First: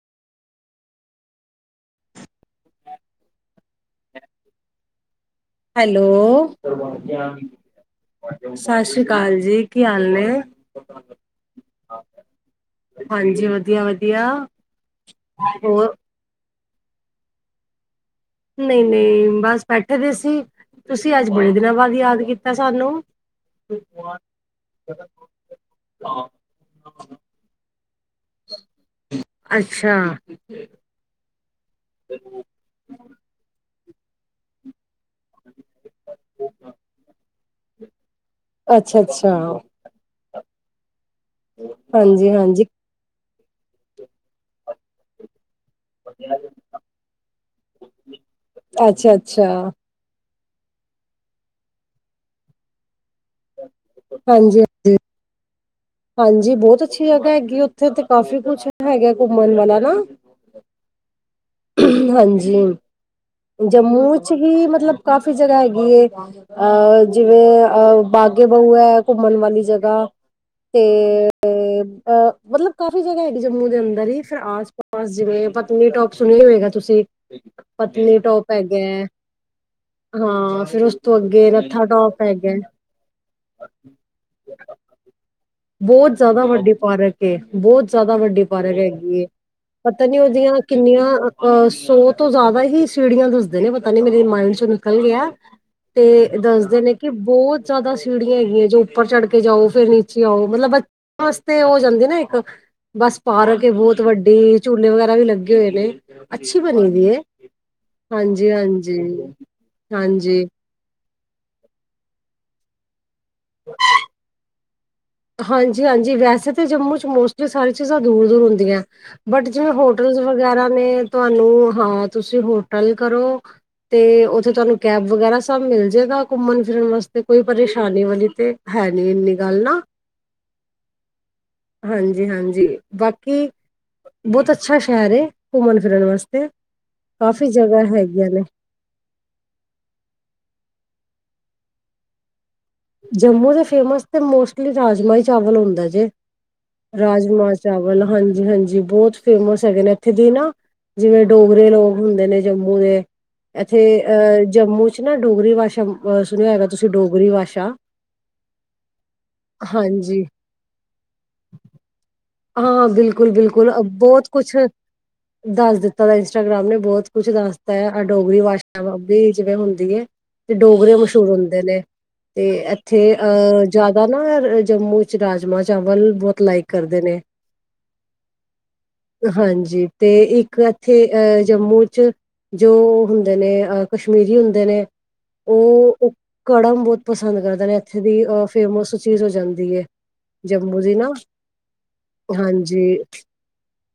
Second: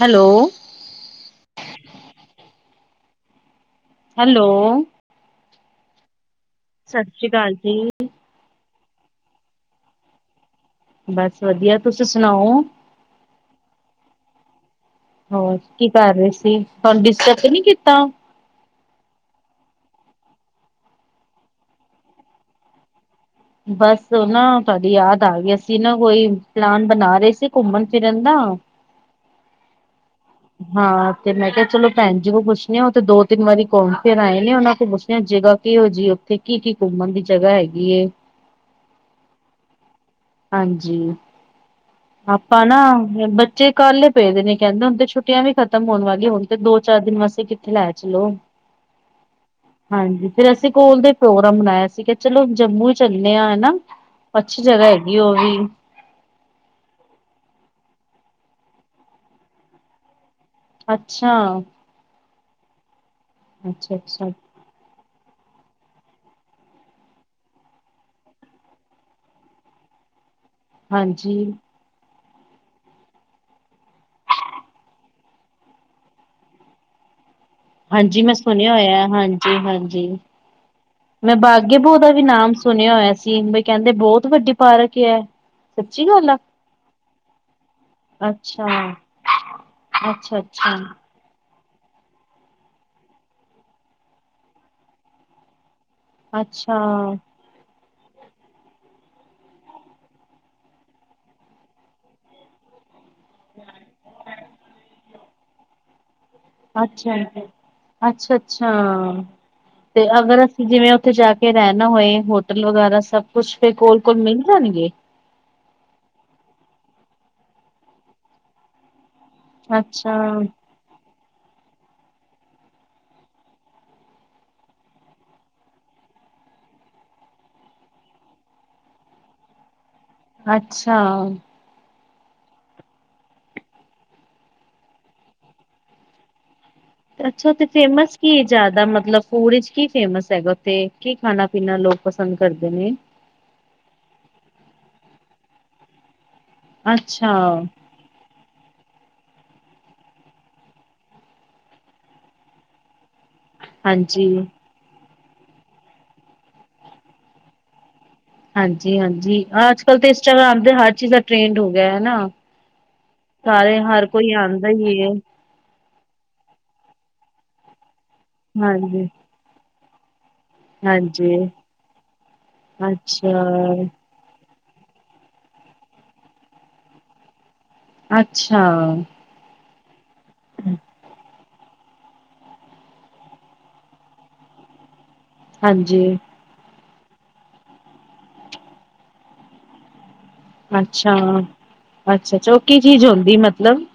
Hello [inaudible] [inaudible] hello hello ਸਤਿ ਸ੍ਰੀ ਅਕਾਲ ਜੀ। ਸਤਿ ਸ੍ਰੀ ਅਕਾਲ ਜੀ ਕੀ ਹਾਲ ਏ ਬਸ ਵਧੀਆ, ਤੁਸੀਂ ਸੁਣਾਓ? ਹਾਂਜੀ ਵਧੀਆ-ਵਧੀਆ ਹੋਰ ਕੀ ਕਰ ਰਹੇ ਸੀ ਤੁਹਾਨੂੰ ਡਿਸਟਰਬ ਤੇ ਨਹੀਂ ਕੀਤਾ ਨਹੀਂ-ਨਹੀਂ ਬਸ ਬੈਠੇ ਦੇ ਸੀ ਤੁਸੀਂ ਅੱਜ ਬੜੇ ਦਿਨਾਂ ਬਾਅਦ ਯਾਦ ਕੀਤਾ ਸਾਨੂੰ ਬਸ ਉਹ ਨਾ ਤੁਹਾਡੀ ਯਾਦ ਆ ਗਈ ਅਸੀਂ ਨਾ ਕੋਈ ਪਲਾਨ ਬਨਾ ਰਹੇ ਸੀ ਘੁੰਮਨ ਫਿਰਨ ਦਾ ਹਾਂ ਅੱਛਾ ਮੈਂ ਕਿਹਾ ਚਲੋ ਭੈਨ ਜੀ ਨੂੰ ਪੁੱਛਨੇ ਆ ਉਹ ਤੇ ਦੋ ਤਿੰਨ ਵਾਰੀ ਘੁੰਮ ਫਿਰ ਆਏ ਨੇ ਉਹਨਾਂ ਤੋਂ ਪੁੱਛ ਜਗ੍ਹਾ ਕਿਹੋ ਜਿਹੀ ਉੱਥੇ ਕੀ-ਕੀ ਘੁੰਮਣ ਦੀ ਜਗ੍ਹਾ ਹੈਗੀ ਏ ਅੱਛਾ-ਅੱਛਾ, ਹਾਂਜੀ ਆਪਾਂ ਹਾਂਜੀ-ਹਾਂਜੀ, ਨਾ ਬੱਚੇ ਕਾੱਲੇ ਪਏ ਦੇ ਨੇ ਕਹਿੰਦੇ ਹੁਣ ਤੇ ਛੁੱਟੀਆਂ ਵੀ ਖਤ ਖ਼ਤਮ ਹੋਣ ਵਾਲੀ ਹੁਨ ਤੇ ਦੋ ਚਾਰ ਦਿਨ ਵਾਸਤੇ ਕਿੱਥੇ ਲੈ ਚਲੋ ਅੱਛਾ-ਅੱਛਾ, ਹਾਂਜੀ ਫਿਰ ਅਸੀਂ ਕੋਲ ਦੇ ਪ੍ਰੋਗਰਾਮ ਬਨਾਇਆ ਸੀਗਾ ਚਲੋ ਜੰਮੂ ਚੱਲੇ ਆ ਹਨਾ ਅੱਛੀ ਜਗ੍ਹਾ ਹਾਂਜੀ-ਹਾਂਜੀ। ਹਾਂਜੀ, ਹਾਂਜੀ ਹੈਗੀ ਉਹ ਵੀ ਹਾਂਜੀ ਬਹੁਤ ਅੱਛੀ ਜਗ੍ਹਾ ਹੈਗੀ ਉੱਥੇ ਤੇ ਕਾਫੀ ਕੁੱਛ ਹੈਗਾ ਘੁੰਮਨ ਵਾਲਾ ਨਾ ਹਾਂ ਹਾਂਜੀ, ਜੰਮੂ ਅੱਛਾ ਚ ਵੀ ਮਤਲਬ ਕਾਫ਼ੀ ਜਗ੍ਹਾ ਹੈਗੀ ਹੈ ਅ ਜਿਵੇਂ ਅ ਬਾਗੇ ਬਉ ਏ ਘੁੰਮਨ ਵਾਲੀ ਜਗ੍ਹਾ ਤੇ ਹਾਂਜੀ। ਅ ਮਤਲਬ ਕਾਫੀ ਜਗ੍ਹਾ ਹੈਗੀ ਜੰਮੂ ਦੇ ਅੰਦਰ ਦੀ ਫਿਰ ਆਸ ਪਾਸ ਜਿਵੇਂ ਪਤਨੀਟੋਪ ਸੁਣਿਆ ਹੋਏਗਾ ਤੁਸੀਂ ਹਾਂਜੀ ਮੈਂ ਪਤਨੀਟੋਪ ਸੁਨਿਆ ਹੈਗਾ ਹੈ, ਹੋਇਆ ਹਾਂਜੀ ਹਾਂਜੀ ਹਾਂ ਫਿਰ ਉਸ ਤੋਂ ਮੈਂ ਅੱਗੇ ਬਾਗੇ ਨੱਥਾ ਬਹੁ ਦਾ ਵੀ ਟੋਪ ਨਾਮ ਹੈਗਾ ਸੁਨਿਆ ਹੋਇਆ ਸੀ ਬਈ ਕਹਿੰਦੇ ਬਹੁਤ ਵੱਡੀ ਪਾਰਕ ਏ। ਬਹੁਤ ਜ਼ਿਆਦਾ ਵੱਡੀ ਪਾਰਕ ਏ ਬਹੁਤ ਜ਼ਿਆਦਾ ਵੱਡੀ ਅੱਛਾ ਪਾਰਕ ਹੈਗੀ ਏ ਪਤਾ ਨੀ ਅੱਛਾ ਉਹਦੀਆਂ ਅੱਛਾ ਕਿੰਨੀਆਂ ਅ ਸੋ ਤੋਂ ਜ਼ਿਆਦਾ ਹੀ ਸੜੀਆਂ ਦੱਸਦੇ ਨੇ ਪਤਾ ਨੀ ਮੇਰੇ ਮਾਇਡ ਚ ਨਿਕਲ ਗਿਆ ਤੇ ਅੱਛਾ ਦੱਸਦੇ ਨੇ ਕਿ ਬੋਤ ਜ਼ਿਆਦਾ ਸੀੜੀਆਂ ਹੈਗੀਆਂ ਜੇ ਉੱਪਰ ਚੜ੍ਹ ਕੇ ਜਾਓ ਫਿਰ ਨੀਚੇ ਆਓ ਮਤਲਬ ਬੱਚਿਆਂ ਵਾਸਤੇ ਹੋ ਜਾਂਦੇ ਨਾ ਇੱਕ ਬਸ ਪਾਰਕ ਬਹੁਤ ਵੱਡੀ ਝੂਲੇ ਵਗੈਰਾ ਵੀ ਲੱਗੇ ਹੋਏ ਨੇ ਅੱਛੀ ਬਣੀ ਦੀ ਏ। ਹਾਂਜੀ ਅੱਛਾ-ਅੱਛਾ ਹਾਂਜੀ ਤੇ ਅਗਰ ਹਾਂਜੀ ਅਸੀਂ ਜਿਵੇਂ ਉੱਥੇ ਜਾ ਕੇ ਰਹਿਣਾ ਹੋਏ ਹੋਟਲ ਵਗੈਰਾ ਸਭ ਕੁੱਛ ਫੇਰ ਕੋਲ-ਕੋਲ ਮਿਲ ਜਾਣਗੇ। ਹਾਂਜੀ-ਹਾਂਜੀ, ਵੈਸੇ ਤਾਂ ਜੰਮੂ ਚ ਮੋਸਟਲੀ ਸਾਰੀ ਚੀਜ਼ਾਂ ਦੂਰ-ਦੂਰ ਹੁੰਦੀਆ। ਬਟ ਜਿਵੇਂ ਹੋਟਲਸ ਅੱਛਾ ਵਗੈਰਾ ਨੇ ਤੁਹਾਨੂੰ ਹਾਂ ਤੁਸੀਂ ਹੋਟਲ ਕਰੋ। ਤੇ ਉੱਥੇ ਤੁਹਾਨੂੰ ਕੈਬ ਵਗੈਰਾ ਸਭ ਮਿਲ ਜੇਗਾ ਘੁੰਮਣ ਫਿਰਨ ਵਾਸਤੇ ਕੋਈ ਪਰੇਸ਼ਾਨੀ ਵਾਲੀ ਤੇ ਹੈ ਨੀ ਇਨੀ ਗੱਲ ਨਾ ਅੱਛਾ। ਹਾਂਜੀ-ਹਾਂਜੀ ਬਾਕੀ ਬਹੁਤ ਅੱਛਾ ਸ਼ਹਿਰ ਏ ਘੁੰਮਣ ਫਿਰਨ ਵਾਸਤੇ ਅੱਛਾ ਕਾਫ਼ੀ ਉੱਥੇ ਜਗ੍ਹਾ ਫੇਮਸ ਹੈਗੀਆਂ ਕੀ ਨੇ ਜਿਆਦਾ ਮਤਲਬ ਫੂਡ ਚ ਕੀ ਫੇਮਸ ਹੈਗਾ ਉੱਥੇ। ਕੀ ਖਾਣਾ ਪੀਣਾ ਲੋਕ ਪਸੰਦ ਕਰਦੇ ਨੇ ਜੰਮੂ ਦੇ ਫੇਮਸ ਤੇ ਮੋਸਟਲੀ ਰਾਜਮਾ- ਚਾਵਲ ਹੁੰਦਾ ਜੇ। ਅੱਛਾ ਰਾਜਮਾਂ-ਚਾਵਲ, ਹਾਂਜੀ-ਹਾਂਜੀ ਬਹੁਤ ਫੇਮਸ ਹੈਗੇ ਨੇ ਇੱਥੇ ਦੀ ਨਾ ਜਿਵੇਂ ਡੋਗਰੇ ਲੋਕ ਹੁੰਦੇ ਨੇ ਜੰਮੂ ਦੇ ਇੱਥੇ ਹਾਂਜੀ। ਅਹ ਜੰਮੂ ਚ ਨਾ ਡੋਗਰੀ ਭਾਸ਼ਾ ਅਹ ਸੁਣਿਆ ਹੋਏਗਾ ਤੁਸੀਂ ਡੋਗਰੀ ਭਾਸ਼ਾ ਹਾਂਜੀ -ਹਾਂਜੀ ਅੱਜ ਕਲ ਤੇ ਹਾਂਜੀ ਇੰਸਟਾਗ੍ਰਾਮ ਤੇ ਹਰ ਚੀਜ਼ ਦਾ ਟ੍ਰੇਂਡ ਹੋ ਗਿਆ ਹੈਨਾ। ਹਾਂ ਬਿਲਕੁਲ-ਬਿਲਕੁਲ ਸਾਰੇ ਹਰ ਬਹੁਤ ਕੋਈ ਕੁਛ ਆਔਦਾ ਈ ਏ ਦੱਸ ਦਿੱਤਾ ਇੰਸਟਾਗ੍ਰਾਮ ਨੇ ਬਹੁਤ ਕੁਛ ਦੱਸਤਾ ਐ ਏ ਡੋਗਰੀ ਭਾਸ਼ਾ ਵੀ ਜਿਵੇਂ ਹੁੰਦੀ ਏ। ਡੋਗਰੇ ਮਸ਼ਹੂਰ ਹਾਂਜੀ-ਹਾਂਜੀ ਹੁੰਦੇ ਨੇ ਤੇ ਇੱਥੇ ਅ ਅੱਛਾ-ਅੱਛਾ ਜਾਦਾ ਨਾ ਜੰਮੂ ਚ ਰਾਜਮਾਂ- ਚਾਵਲ ਬਹੁਤ ਲਾਈਕ ਕਰਦੇ ਨੇ। ਅੱਛਾ। ਹਾਂਜੀ ਤੇ ਇੱਕ ਇੱਥੇ ਜੰਮੂ ਚ ਜੋ ਹੁੰਦੇ ਨੇ ਕਸ਼ਮੀਰੀ ਹੁੰਦੇ ਨੇ ਉਹ ਹਾਂਜੀ ਓ ਕੜਮ ਬਹੁਤ ਪਸੰਦ ਕਰਦੇ ਨੇ ਇੱਥੇ ਦੀ ਅ ਫੇਮਸ ਚੀਜ਼ ਹੋ ਜਾਂਦੀ ਏ। ਜੰਮੂ ਦੀ ਨਾ, ਅੱਛਾ। ਅੱਛਾ-ਅੱਛਾ ਉਹ ਕੀ ਹਾਂਜੀ। ਚੀਜ਼ ਹੁੰਦੀ ਮਤਲਬ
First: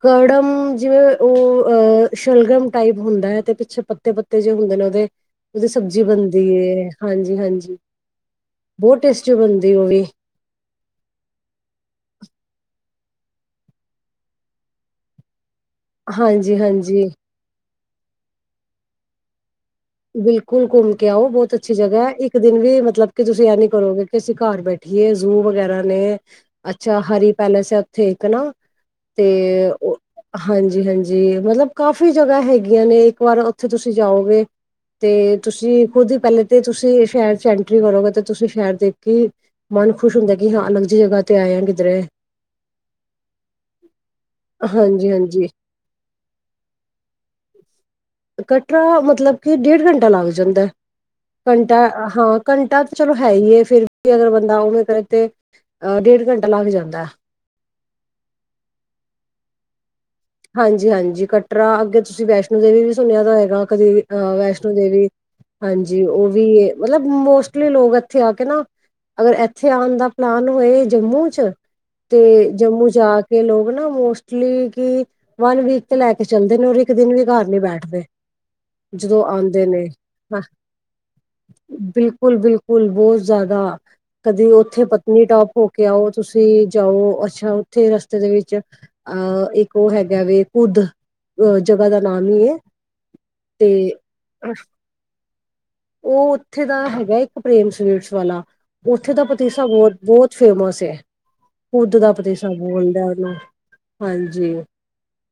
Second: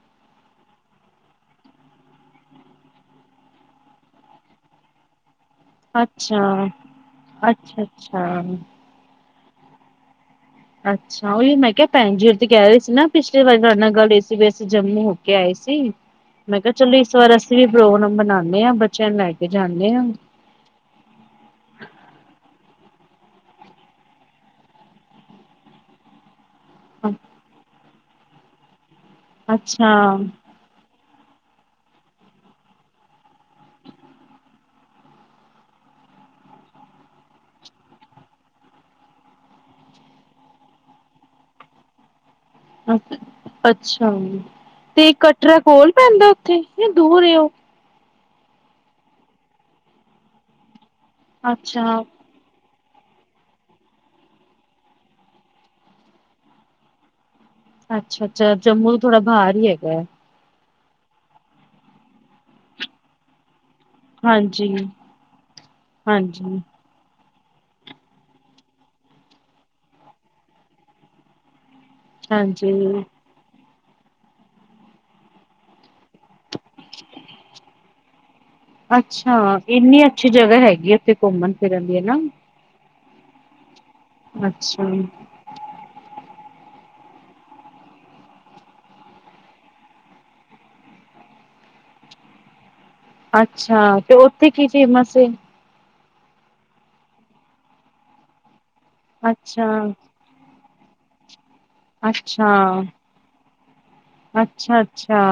ਕੜਮ ਜਿਵੇ ਉਹ ਅ ਸ਼ਲਗਮ ਟਾਈਪ ਹੁੰਦਾ ਹੈ ਤੇ ਪਿੱਛੇ ਪੱਤੇ-ਪੱਤੇ ਜੇ ਹੁੰਦੇ ਨੇ ਉਹਦੇ ਉਹਦੀ ਸਬਜ਼ੀ ਬਣਦੀ ਅੱਛਾ। ਏ, ਹਾਂਜੀ-ਹਾਂਜੀ ਅੱਛਾ-ਅੱਛਾ ਬਹੁਤ ਟੇ ਸਟੀ ਬਣਦੀ ਉਹ ਵੀ ਅੱਛਾ ਓਈਓ ਮੈਂ ਕਿਹਾ ਭੈਣ ਜੀ ਓਰੀ ਤੇ ਕਹਿ ਰਏ ਸੀ ਨਾ ਪਿਛਲੀ ਵਾਰੀ ਤੁਆਡੇ ਨਾਲ ਗੱਲ ਹੋਈ ਸੀ ਵੀ ਅਸੀਂ ਜੰਮੂ ਹੋ ਕੇ ਆਏ ਸੀ। ਹਾਂਜੀ ਮੈਂ ਕਿਆ ਚਲੋ ਹਾਂਜੀ ਇਸ ਵਾਰ ਅਸੀਂ ਵੀ ਪ੍ਰੋਗਰਾਮ ਬਨਾਨੇ ਆ ਬੱਚਿਆਂ ਨੂੰ ਲੈ ਕੇ ਜਾਂਨੇ ਆ। ਬਿਲਕੁਲ ਘੁੰਮ ਕੇ ਆਓ ਬਹੁਤ ਅੱਛੀ ਜਗ੍ਹਾ ਐ ਇੱਕ ਦਿਨ ਵੀ ਮਤ ਮਤਲਬ ਕਿ ਤੁਸੀਂ ਇਹ ਨੀ ਕਰੋਗੇ ਕਿ ਅਸੀਂ ਘਰ ਬੈਠੀਏ ਜ਼ੂ ਵਗੈਰਾ ਨੇ ਅੱਛਾ ਹਰੀ ਪੈਲੇਸ ਐ ਥੇ ਤਨਾ ਤੇ ਅੱਛਾ, ਹਾਂਜੀ-ਹਾਂਜੀ। ਜੀ ਮਤਲਬ ਕਾਫੀ ਜਗ੍ਹਾ ਹੈਗੀਆਂ ਨੇ ਇੱਕ ਵਾਰ ਉੱਥੇ ਤੁਸੀਂ ਜਾਓਗੇ ਤੇ ਤੁਸੀਂ ਖੁਦ ਪਹਿਲੇ ਤੇ ਤੁਸੀਂ ਸ਼ਹਿਰ ਚ ਐਂਟਰੀ ਕਰੋਗੇ ਤੇ ਤੁਸੀਂ ਸ਼ਹਿਰ ਦੇਖੀ ਮਨ ਖੁਸ਼ ਹੁੰਦਾ ਕਿ ਹਾਂ ਅਲੱਗ ਜੀ ਜਗ੍ਹਾ ਤੇ ਆਏ ਆ ਕਿੱਧਰੇ। ਅ ਅੱਛਾ। ਹਾਂਜੀ ਤੇ ਹਾਂਜੀ ਕਟਰਾ ਕੋਲ ਪੈਂਦਾ ਉੱਥੇ ਯਾ ਦੂਰ ਏ ਓ। ਕਟਰਾ ਮਤਲਬ ਕਿ ਡੇਢ ਘੰਟਾ ਲੱਗ ਜਾਂਦਾ, ਘੰਟਾ ਅੱਛਾ। ਹਾਂ ਘੰਟਾ ਚਲੋ ਹੈ ਈ ਫਿਰ ਵੀ ਅਗਰ ਬੰਦਾ ਉਹਵੇਂ ਕਰੇ ਤੇ ਅਹ ਡੇਢ ਘੰਟਾ ਲੱਗ ਜਾਂਦਾ। ਅੱਛਾ- ਅੱਛਾ ਜੰਮੂ ਤੋਂ ਥੋੜਾ ਬਾਹਰ ਹੀ ਹੈਗਾ। ਹਾਂਜੀ-ਹਾਂਜੀ ਕਟਰਾ ਅੱਗੇ ਤੁਸੀਂ ਵੈਸ਼ਨੋ ਦੇਵੀ ਵੀ ਸੁਣਿਆ ਦਾ ਹੋਏਗਾ। ਕਦੇ ਅਹ ਵੈਸ਼ਨੋ ਹਾਂਜੀ, ਦੇਵੀ ਹਾਂਜੀ ਉਹ ਵੀ ਮਤਲਬ ਮੋਸਟ ਲੀ ਲੋਕ ਇੱਥੇ ਆ ਕੇ ਨਾ ਅਗਰ ਇੱਥੇ ਆਣ ਦਾ ਪਲਾਨ ਹੋਏ ਜੰਮੂ ਚ ਤੇ ਹਾਂਜੀ ਜੰਮੂ ਜਾ ਕੇ ਲੋਕ ਨਾ ਮੋਸਟਲੀ ਕਿ ਵਨ ਵੀਕ ਤੇ ਲੈ ਕੇ ਚੱਲਦੇ ਨੇ ਔਰ ਇੱਕ ਦਿਨ ਵੀ ਘਰ ਨੀ ਬੈਠਦੇ। ਜਦੋਂ ਅੱਛਾ ਆਉਂਦੇ ਨੇ, ਇੰਨੀ ਅੱਛੀ ਜਗ੍ਹਾ ਹੈਗੀ ਉੱਥੇ ਘੁੰਮਣ ਫਿਰਨ ਦੀ ਹਨਾ। ਬਿਲਕੁਲ- ਬਿਲਕੁਲ। ਬਹੁਤ ਜ਼ਿਆਦਾ ਕਦੇ ਉੱਥੇ ਅੱਛਾ, ਪਤਨੀਟਾਪ ਹੋ ਕੇ ਆਓ ਤੁਸੀਂ ਜਾਓ ਅੱਛਾ ਉੱਥੇ ਰਸਤੇ ਦੇ ਵਿੱਚ ਅਹ ਇੱਕ ਉਹ ਹੈਗਾ ਵ ਕੁਦ ਅਹ ਜਗ੍ਹਾ ਦਾ ਨਾਮ ਹੀ ਹੈ। ਅੱਛਾ ਤੇ ਉੱਥੇ ਕੀ ਫੇਮਸ ਉਹ ਉੱਥੇ ਦਾ ਹੈਗਾ ਇੱਕ ਪ੍ਰੇਮ ਸਵੀਟਸ ਵਾਲਾ ਉੱਥੇ ਤਾਂ ਪਤੀਸਾ ਅੱਛਾ। ਬਹੁਤ ਬਹੁਤ ਫੇਮਸ ਹੈ। ਕੁਦ ਦਾ ਪਤੀਸਾ ਅੱਛਾ, ਬੋਲਦਾ ਹੁੰਦਾ ਉਹ ਹਾਂਜੀ ਅੱਛਾ, ਅੱਛਾ।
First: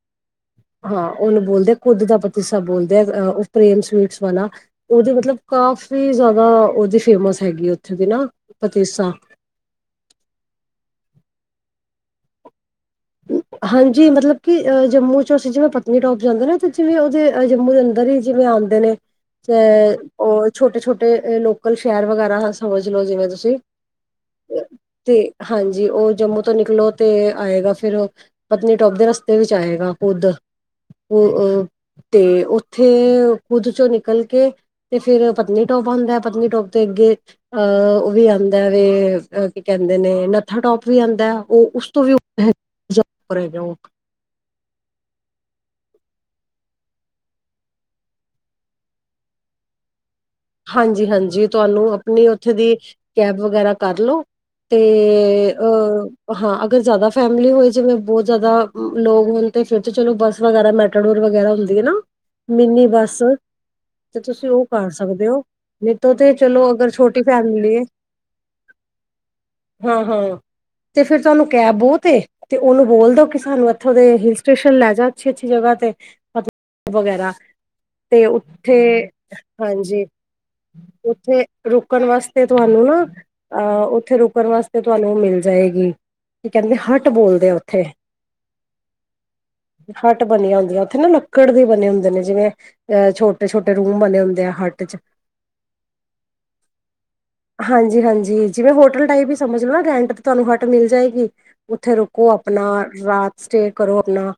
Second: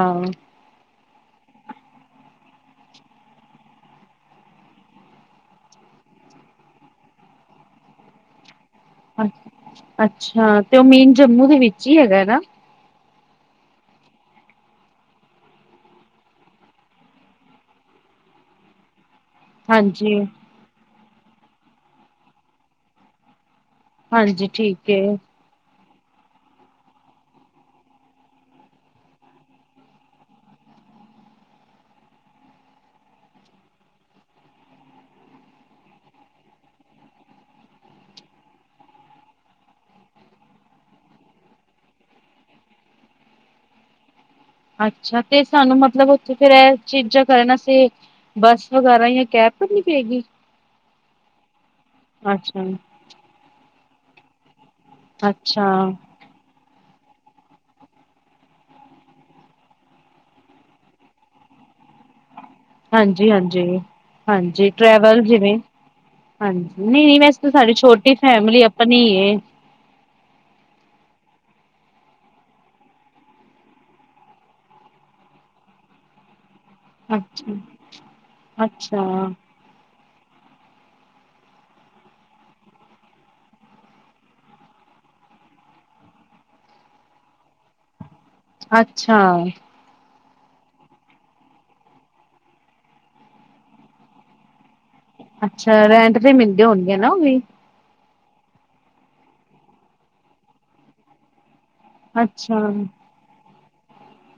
ਹਾਂ ਉਹਨੂੰ ਬੋਲਦੇ ਕੁੱਦ ਦਾ ਪਤੀਸਾ ਬੋਲਦੇ ਉਹ ਪ੍ਰੇਮ ਸਵੀਟਸ ਵਾਲਾ ਉਹਦੇ ਮਤਲਬ ਕਾਫੀ ਕਾਫ਼ੀ ਜ਼ਿਆਦਾ ਉਹਦੀ ਫੇਮਸ ਹੈਗੀ ਉੱਥੇ ਦੀ ਨਾ ਪਤੀਸਾ ਅ ਅੱਛਾ ਤੇ ਉਹ ਮੇਨ ਜੰਮੂ ਦੇ ਵਿੱਚ ਹੀ ਹੈਗਾ ਨਾ, ਹਾਂਜੀ ਮਤਲਬ ਕਿ ਜੰਮੂ ਚ ਅਸੀਂ ਜਿਵੇਂ ਪਤਨੀਟੋਪ ਜਾਂਦੇ ਨੇ ਤੇ ਜਿਵੇਂ ਉਹਦੇ ਜੰਮੂ ਦੇ ਅੰਦਰ ਹੀ ਜਿਵੇਂ ਹੁੰਦੇ ਨੇ। ਤੇ ਹਾਂਜੀ। ਉਹ ਛੋਟੇ ਛੋਟੇ ਲੋਕਲ ਸ਼ਹਿਰ ਵਗੈਰਾ ਸਮਝ ਲੋੋ ਜਿਵੇਂ ਤੁਸੀਂ ਹਾਂਜੀ ਠੀਕ ਹੈ। ਜੀ ਉਹ ਜੰਮੂ ਤੋਂ ਨਿਕਲੋ ਤੇ ਆਏਗਾ ਫੇਰ ਪਤਨੀਟੋਪ ਦੇ ਰਸਤੇ ਵਿੱਚ ਆਏਗਾ ਕੁਦ ਅ ਤੇ ਉੱਥੇ ਕੁਦ ਚੋਂ ਨਿਕਲ ਕੇ ਤੇ ਫਿਰ ਪਤਨੀਟਾਪ ਹੁੰਦਾ ਪਤਨੀਟੋਪ ਤੇ ਅੱਗੇ ਅਹ ਉਹ ਵੀ ਆਉਂਦਾ ਵੈ ਕੀ ਕਹਿੰਦੇ ਨੇ ਨਥਾ ਟੋਪ ਵੀ ਆਉਂਦਾ ਉਹ ਉਸ ਤੋਂ ਵੀ ਅੱਛਾ ਤੇ ਸਾਨੂੰ ਮਤਲਬ ਉੱਥੇ ਫੇਰ ਇਹ ਚੀਜਾਂ ਕਰਨ ਵਾਸਤੇ ਬੱਸ ਵਗੈਰਾ ਜਾਂ ਕੈਬ ਕਰਨੀ ਪਏਗੀ ਹਾਂਜੀ ਹਾਂਜੀ ਤੁਹਾਨੂੰ ਆਪਣੀ ਉੱਥੇ ਅੱਛਾ। ਦੀ ਕੈਬ ਵਗੈਰਾ ਕਰ ਲੋ। ਤੇ ਅੱਛਾ ਅਹ ਹਾਂ। ਅਗਰ ਜੈਦਾ ਫੈਮਿਲੀ ਹੋਏ ਜਿਵੇਂ ਬਹੁਤ ਜ਼ਿਆਦਾ ਲੋਕ ਹੋਣ ਤੇ ਫਿਰ ਤੇ ਚਲੋ ਬੱਸ ਵਗੈਰਾ ਮੈਟਾਡੋਰ ਵਗੈਰਾ ਹੁੰਦੀ ਨਾ ਮਿੰਨੀ ਬੱਸ ਹਾਂਜੀ, ਹਾਂਜੀ, ਤੇ ਤੁਸੀਂ ਉਹ ਹਾਂਜੀ ਕਰ ਸਕ ਟਰੈਵਲ ਸਕਦੇ ਹੋ ਜਿਵੇਂ ਨਹੀਂ ਤੋ ਤੇ ਚਲੋ ਹਾਂਜੀ ਅਗਰ ਨਹੀਂ, ਨਹੀਂ ਛੋਟੀ ਵੈਸੇ ਤਾਂ ਫੈਮਲੀ ਸਾਡੀ ਹੈ। ਛੋਟੀ ਫੈਮਿਲੀ ਆਪਣੀ ਏ ਹਾਂ ਹਾਂ ਤੇ ਫਿਰ ਤੁਹਾਨੂੰ ਕੈਬ ਬਹੁਤ ਏ ਤੇ ਉਹਨੂੰ ਬੋਲ ਦੋ ਕਿ ਸਾਨੂੰ ਇੱਥੋਂ ਦੇ ਹਿਲ ਸਟੇਸ਼ਨ ਲੈ ਜਾ ਅੱਛੀ ਅੱਛੀ ਜਗ੍ਹਾ ਤੇ ਵਗੈਰਾ ਅੱਛਾ। ਤੇ ਉੱਥੇ ਅੱਛਾ, [inaudible] ਉੱਥੇ ਰੁਕਣ ਵਾਸਤੇ ਤੁਹਾਨੂੰ ਨਾ ਅਹ ਉੱਥੇ ਰੁਕਣ ਵਾਸਤੇ ਤੁਹਾਨੂੰ ਉਹ ਮਿਲ ਜਾਏ। ਕੀ ਕਹਿੰਦੇ ਹੱਟ ਬੋਲਦੇ ਆ ਉੱਥੇ ਅੱਛਾ। ਹੱਟ ਬਣੀਆਂ ਹੁੰਦੀਆਂ ਉੱਥੇ ਨਾ ਲੱਕੜ ਦੇ ਬਣੇ ਹੁੰਦੇ ਨੇ ਜਿਵੇਂ ਅਹ ਛੋਟੇ ਛੋਟੇ ਰੂਮ ਬਣੇ ਹੁੰਦੇ ਆ। ਹੱਟ ਚ ਅੱਛਾ ਰੈਂਟ ਤੇ ਮਿਲਦੇ ਹੋਣਗੇ ਨਾ ਉਹ ਵੀ ਜੀ ਜਿਵੇ ਹੋਟਲ ਟਾਈਪ ਹੀ ਸਮਝ ਲੋ ਨਾ ਰੈਂਟ ਤੇ ਤੁਹਾਨੂੰ ਹੱਟ ਮਿਲ ਜਾਏਗੀ ਉੱਥੇ ਰੁਕੋ ਅੱਛਾ, ਆਪਣਾ ਰਾਤ ਸਟੇ ਕਰੋ ਆਪਣਾ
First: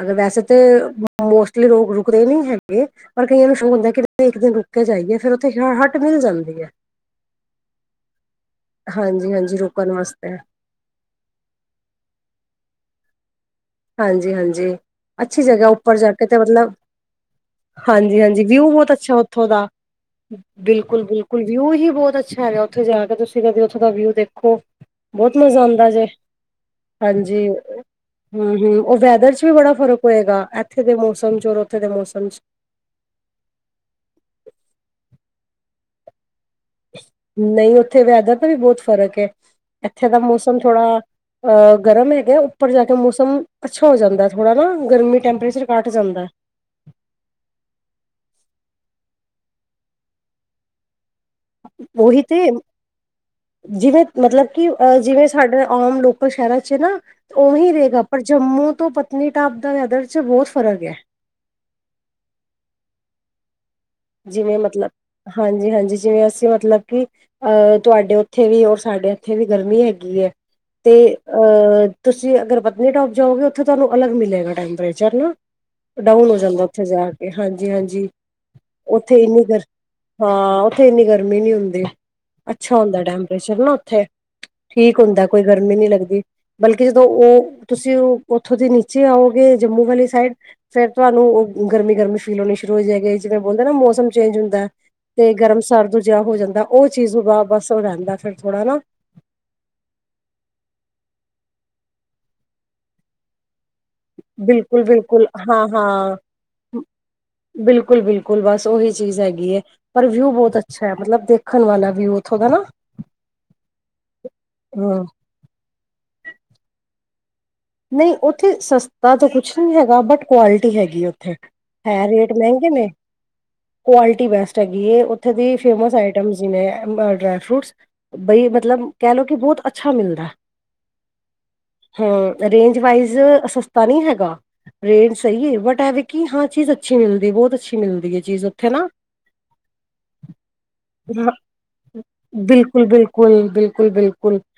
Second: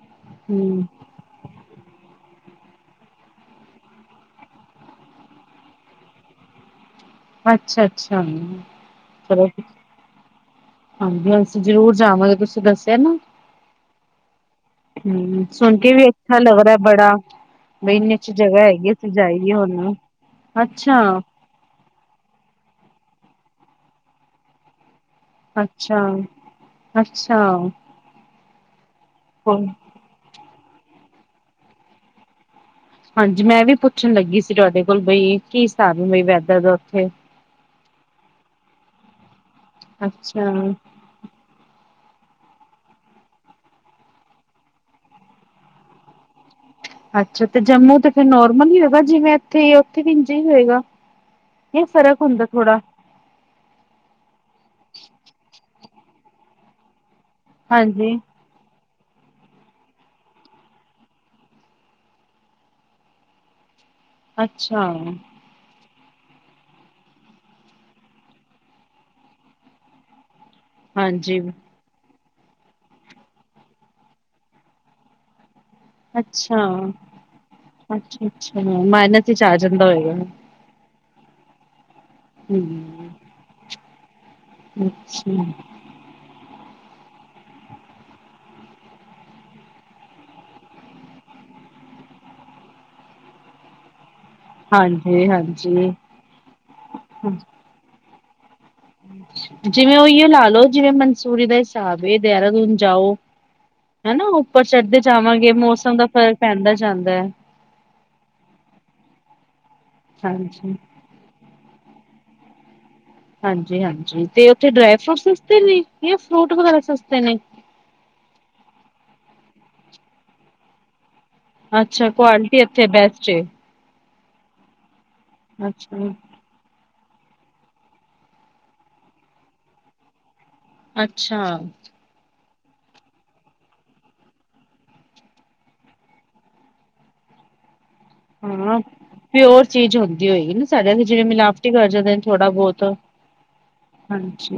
ਅਗਰ ਵੈਸੇ ਹੂੰ ਤਾਂ ਮੋਸਟਲੀ ਰ ਰੁਕਦੇ ਨਹੀਂ ਹੈਗੇ ਪਰ ਕਈਆਂ ਨੂੰ ਸ਼ੋਕ ਹੁੰਦਾ ਕਿ ਇੱਕ ਦਿਨ ਰੁ ਕੇ ਜਾਈਏ ਫੇਰ ਉੱਥੇ ਹੱਟ ਮਿਲ ਜਾਂਦੀ ਹੈ। ਅੱਛਾ, ਅੱਛਾ। ਹਾਂਜੀ ਚਲੋ ਹਾਂਜੀ ਰੁਕਣ ਵਾਸਤੇ ਹਾਂਜੀ ਅਸੀਂ ਜ਼ਰੂਰ ਜਾਵਾਂਗੇ ਤੁਸੀਂ ਦੱਸਿਆ ਨਾ ਹਾਂਜੀ ਹਾਂਜੀ ਅੱਛੀ ਹਮ ਜਗ੍ਹਾ ਸੁਣ ਉੱਪਰ ਵੀ ਜਾ ਕੇ ਤੇ ਅੱਛਾ ਲੱਗ ਮਤਲਬ ਰਿਹਾ ਬੜਾ ਬਈ ਇੰਨੀ ਹਾਂਜੀ ਅੱਛੀ ਹਾਂਜੀ ਜਗ੍ਹਾ ਵਿਊ ਹੈਗੀ ਬਹੁਤ ਅਸੀਂ ਅੱਛਾ ਉੱਥੋਂ ਜਾਈਏ ਦਾ ਹੁਣ ਅੱਛਾ ਬਿਲਕੁਲ ਬਿਲਕੁਲ ਵਿਊ ਹੀ ਬਹੁਤ ਅੱਛਾ ਹੈਗਾ ਉੱਥੇ ਜਾ ਕੇ ਤੁਸੀਂ ਕਦੇ ਉੱਥੋਂ ਦਾ ਵਿਊ ਦੇਖੋ। ਬਹੁਤ ਮਜ਼ਾ ਆਉਂਦਾ ਅੱਛਾ ਜੇ ਅੱਛਾ ਹਾਂਜੀ। ਹਮ ਹਮ ਉਹ ਵੈਦਰ ਚ ਵੀ ਹੋਰ ਬੜਾ ਫ਼ਰਕ ਹੋਏਗਾ ਇੱਥੇ ਦੇ ਮੌਸਮ ਚ ਔਰ ਉੱਥੇ ਦੇ ਮੌਸਮ। ਹਾਂਜੀ ਮੈਂ ਵੀ ਪੁੱਛਣ ਲੱਗੀ ਸੀ ਤੁਹਾਡੇ ਕੋਲ ਬਈ ਕੀ ਸਾਬ ਵੈ। ਨਹੀਂ ਉੱਥੇ ਵੈਦਰ ਤੇ ਵੀ ਬਹੁਤ ਫ਼ਰਕ ਹੈ। ਇੱਥੇ ਦਾ ਅੱਛਾ ਮੌਸਮ ਥੋੜਾ ਅਹ ਗਰਮ ਹੈ। ਉਪਰ ਜਾ ਕੇ ਮੌਸਮ ਅੱਛਾ ਹੋ ਜਾਂਦਾ ਥੋੜਾ ਨਾ ਗਰਮੀ ਟੈਂਪਰੇਚਰ ਘੱਟ ਜਾਂਦਾ ਹੈ। ਅੱਛਾ ਤੇ ਜੰਮੂ ਤੇ ਫਿਰ ਨੋਰਮਲ ਹੀਂ ਹੋਗਾ ਜਿਵੇਂ ਇਥੇ ਉਥੇ ਵੀ ਇੰਜ ਹੀ ਹੋਏਗਾ। ਇਹ ਫ਼ਰਕ ਉਹੀ ਤੇ ਹੁੰਦਾ ਥੋੜਾ ਜਿਵੇਂ, ਮਤਲਬ ਕਿ ਜਿਵੇਂ ਸਾਡੇ ਆਮ ਲੋਕਲ ਸ਼ਹਿਰਾਂ ਚ ਨਾ ਉਹੀ ਰਹੇਗਾ, ਹਾਂਜੀ ਪਰ ਜੰਮੂ ਤੋਂ ਪਤਾ ਪਤਨੀਟਾਪ ਦਾ ਵੈਦਰ 'ਚ ਬਹੁਤ ਫਰਕ ਹੈ। ਜਿਵੇਂ ਅੱਛਾ ਮਤਲਬ ਹਾਂਜੀ-ਹਾਂਜੀ। ਜਿਵੇਂ ਅਸੀਂ ਮਤਲਬ ਕਿ, ਅਹ ਤੁਹਾਡੇ ਉੱਥੇ ਵੀ ਔਰ ਸਾਡੇ ਉੱਥੇ ਵੀ ਗਰਮੀ ਹੈਗੀ ਹੈ। ਤੇ ਹਾਂਜੀ ਅਹ ਤੁਸੀਂ ਅਗਰ ਪਤਨੀਟਾਪ ਜਾਓਗੇ, ਉੱਥੇ ਤੁਹਾਨੂੰ ਅਲੱਗ ਮਿਲੇਗਾ ਟੈਂਪਰੇਚਰ ਹੈ ਨਾ ਡਾਊਨ ਹੋ ਜਾਂਦਾ ਅੱਛਾ ਉੱਥੇ ਜਾ ਕੇ ਹਾਂਜੀ-ਹਾਂਜੀ ਅੱਛਾ ਅੱਛਾ ਉੱਥੇ ਮਾਈਨਸ ਵਿੱਚ ਇਨੀ ਆ ਦੇਰ ਜਾਂਦਾ ਹੋਏਗਾ ਹਾਂ ਉਥੇ ਇੰਨੀ ਗਰਮੀ ਨੀ ਹੁੰਦੀ ਅੱਛਾ ਹੁੰਦਾ, ਹਮ ਟੈਂਪਰੇਚਰ ਨਾ ਉੱਥੇ। ਠੀਕ ਹੁੰਦਾ ਅੱਛਾ ਕੋਈ ਗਰਮੀ ਨਹੀਂ ਲੱਗਦੀ। ਬਲਕਿ ਜਦੋਂ ਤੁਸੀਂ ਉਥੋਂ ਦੀ ਨੀਚੇ ਆਓਗੇ ਜੰਮੂ ਵਾਲੀ ਸਾਈਡ ਫਿਰ ਤੁਹਾਨੂੰ ਗਰਮੀ-ਗਰਮੀ ਫੀਲ ਹੋਣੀ ਸ਼ੁਰੂ ਹੋ ਜਾਏਗੀ, ਜਿਵੇਂ ਬੋਲਦੇ ਨਾ ਮੌਸਮ ਚੇਂਜ ਹੁੰਦਾ ਹਾਂਜੀ ਤੇ ਗਰਮ ਹਾਂਜੀ ਸਰਦ ਜਿਹਾ ਹੋ ਜਾਂਦਾ, ਉਹ ਚੀਜ਼ ਵਾ ਬਸ ਰਹਿੰਦਾ ਫਿਰ। ਥੋੜਾ ਨਾ ਜਿਵੇਂ ਉਹੀਓ ਲਾ ਲੋੋ ਜਿਵੇਂ, ਮਨਸੂਰੀ ਦਾ ਹਿਸਾਬ ਦੇਹਰਾਦੂਨ ਜਾਓ। ਹਨਾ ਉੱਪਰ ਬਿਲਕੁਲ ਚੜ੍ਹਦੇ ਬਿਲਕੁਲ ਜਾਵਾਂਗੇ ਮੌਸਮ ਦਾ ਫਰਕ ਪੈਂਦਾ ਜਾਂਦਾ ਹੈ। ਬਿਲਕੁਲ-ਬਿਲਕੁਲ ਬਸ ਉਹੀ ਚੀਜ਼ ਹੈਗੀ ਹੈ, ਪਰ ਵਿਊ ਬਹੁਤ ਹਾਂਜੀ ਅੱਛਾ ਹੈ ਮਤਲਬ ਦੇਖਣ ਵਾਲਾ ਵਿਊ। ਉੱਥੋਂ ਦਾ ਨਾ ਹਾਂਜੀ-ਹਾਂਜੀ ਤੇ ਉੱਥੇ ਡਰਾਈ ਹਾਂ ਫਰੂਟ ਸਸਤੇ ਨੇ ਜਾਂ ਫਰੂਟ ਵਗੈਰਾ ਸਸਤੇ ਨੇ ਨਹੀਂ ਉੱਥੇ ਸਸਤਾ ਤਾਂ ਕੁਛ ਨਹੀਂ ਹੈਗਾ, ਬਟ ਕੁਆਲਿਟੀ ਹੈਗੀ ਉਥੇ। ਹੈ, ਅੱਛਾ ਰੇਟ ਕੁਆਲਿਟੀ ਮਹਿੰਗੇ ਇੱਥੇ ਨੇ ਬੈਸਟ ਏ ਕੁਆਲਟੀ ਬੈਸਟ ਹੈਗੀਏ ਉੱਥੇ ਦੀ ਫੇਮਸ ਅੱਛਾ ਆਈਟਮ ਨੇ ਡਰਾਈ ਫਰੂਟਸ ਬਈ ਮਤਲਬ ਕਹਿ ਲਓ, ਕਿ ਬਹੁਤ ਅੱਛਾ ਮਿਲਦਾ। ਅੱਛਾ। ਹਾਂ ਰੇਂਜ ਵਾਈਜ਼ ਸਸਤਾ ਨਹੀਂ ਹੈਗਾ। ਰੇਟ ਸਹੀ ਹੈ ਬਟਵੇ ਕਿ, ਹਾਂ ਚੀਜ਼ ਅੱਛੀ ਮਿਲਦੀ ਬਹੁਤ ਅੱਛੀ ਮਿਲਦੀ ਹੈ ਚੀਜ਼ ਉੱਥੇ ਹਾਂ ਨਾ? ਪਿਓਰ ਚੀਜ਼ ਹੁੰਦੀ ਹੋਏਗੀ, ਨਾ ਸਾਡੇ ਜਿਵੇਂ ਹਾਂ, ਮਿਲਾਵਟੀ ਕਰ ਜਾਂਦੇ ਨੇ ਥੋੜਾ ਬਹੁਤ। ਬਿਲਕੁਲ ਬਿਲਕੁਲ [unintelligible] ਹਾਂਜੀ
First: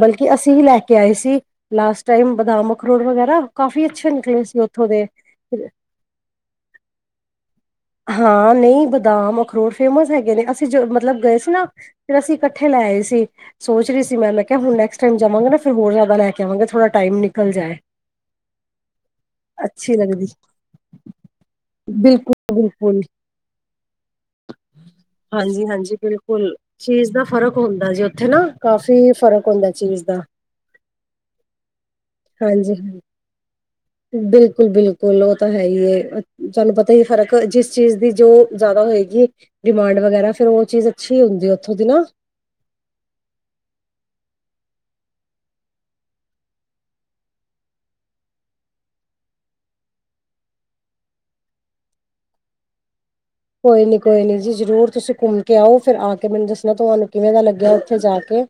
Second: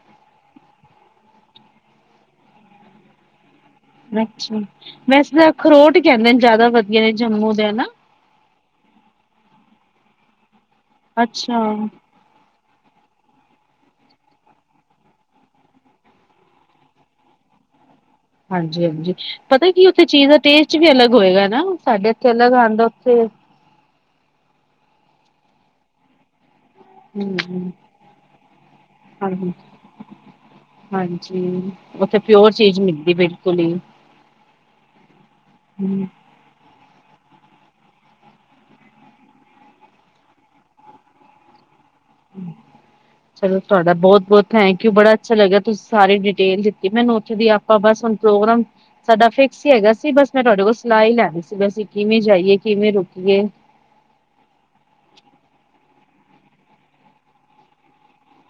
ਬਲਕਿ ਅਸੀਂ ਹੀ ਲੈ ਕੇ ਆਏ ਸੀ, ਲਾਸਟ ਟਾਈਮ ਬਦਾਮ, ਅਖਰੋੜ ਵਗੈਰਾ। ਕਾਫੀ ਅੱਛੇ ਨਿਕਲੇ ਸੀ ਅੱਛਾ ਉੱਥੋਂ ਦੇ ਵੈਸੇ ਤਾਂ ਅਖਰੋਟ ਕਹਿੰਦੇ ਨੇ ਜ਼ਿਆਦਾ ਵਧੀਆ ਨੇ ਜੰਮੂ ਦੇ ਹਨਾ। ਹਾਂ ਨਹੀਂ ਬਦਾਮ ਅਖਰੋਟ ਫੇਮਸ ਹੈਗੇ ਨੇ, ਅਸੀਂ ਜੋ ਮਤਲਬ ਗਏ ਸੀ ਨਾ ਅੱਛਾ ਫਿਰ ਅਸੀਂ ਇਕੱਠੇ ਲੈ ਆਏ ਸੀ ਸੋਚ ਰਹੀ ਸੀ, ਮੈਂ ਮੈਂ ਕਿਹਾ ਹੁਣ ਨੈਕਸਟ ਟਾਈਮ ਜਾਵਾਂਗਾ, ਨਾ ਫਿਰ ਹੋਰ ਜਿਆਦਾ ਲੈ ਕੇ ਆਵਾਂਗੇ ਥੋੜ੍ਹਾ ਟਾਈਮ ਨਿਕਲ ਜਾਏ। ਹਾਂਜੀ-ਹਾਂਜੀ, ਪਤਾ ਕੀ ਅੱਛੀ ਉੱਥੇ ਲੱਗਦੀ ਚੀਜ਼ ਦਾ ਟੇਸਟ ਵੀ ਅਲੱਗ ਹੋਏਗਾ ਨਾ ਸਾਡੇ ਇੱਥੇ ਅਲੱਗ ਬਿਲਕੁਲ ਆਉਂਦਾ ਉੱਥੇ। [inaudible] ਹਾਂਜੀ-ਹਾਂਜੀ ਬਿਲਕੁਲ ਚੀਜ਼ ਦਾ ਫ਼ਰਕ ਹੂੰ ਹੁੰਦਾ ਜੀ ਉੱਥੇ ਨਾ ਕਾਫੀ ਫ਼ਰਕ ਹਾਂਜੀ ਹੁੰਦਾ ਚੀਜ਼ ਦਾ ਹਾਂਜੀ ਉੱਥੇ ਪਿਓਰ ਹਾਂਜੀ ਚੀਜ਼ ਮਿਲਦੀ ਬਿਲਕੁਲ ਹੀ ਬਿਲਕੁਲ-ਬਿਲਕੁਲ ਉਹ ਤਾਂ ਹੈ ਹੀ ਹੂੰ [unintelligible] ਪਤਾ ਹੀ ਫ਼ਰਕ ਜਿਸ ਚੀਜ਼ ਦੀ ਜੋ ਜ਼ਿਆਦਾ ਹੋਏਗੀ, ਡਿਮਾਂਡ ਵਗੈਰਾ ਫੇਰ ਉਹ ਚੀਜ਼ ਅੱਛੀ ਹੁੰਦੀ ਹੈ। ਚਲੋ ਤੁਹਾਡਾ ਬਹੁਤ -ਬਹੁਤ ਥੈਂਕ ਯੂ ਬੜਾ ਅੱਛਾ ਲੱਗਿਆ ਤੁਸੀਂ ਸਾਰੀ ਡਿਟੇਲ ਦਿੱਤੀ ਮੈਨੂੰ ਉੱਥੇ ਦੀ ਆਪਾਂ ਬਸ ਹੁਣ ਪ੍ਰੋਗਰਾਮ ਸਾਡਾ ਫਿਕਸ ਹੀ ਹੈਗਾ ਸੀ, ਬਸ ਮੈਂ ਤੁਹਾਡੇ ਕੋਲ ਸਲਾਹ ਹੀ ਲੈਦੀ ਸੀ ਬਸੀਂ ਕਿਵੇਂ ਜਾਈਏ ਕਿਵੇਂ ਰੁਕ ਕੋਈ ਨੀ ਕੋਈ ਨੀ ਜੀ ਜ਼ਰੂਰ ਤੁਸੀਂ ਘੁੰਮ ਕੇ ਆਓ, ਫਿਰ ਆ ਕੇ ਮੈਨੂੰ ਦੱਸਣਾ ਤੁਹਾਨੂੰ ਕਿਵੇਂ ਦਾ ਲੱਗਿਆ। ਉੱਥੇ ਜਾ ਕੇ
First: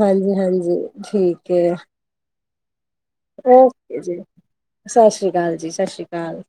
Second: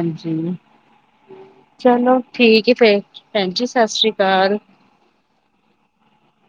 ਹਾਂਜੀ-ਹਾਂਜੀ ਠੀਕ ਹੈ, ਚਲੋ ਠੀਕ ਹੈ ਫੇਰ ਭੈਣ ਜੀ ਸਤਿ ਓਕੇ ਸ੍ਰੀ ਜੀ। ਅਕਾਲ ਸਤ ਸ਼੍ਰੀ ਅਕਾਲ ਜੀ, ਸਤਿ ਸ਼੍ਰੀ ਅਕਾਲ।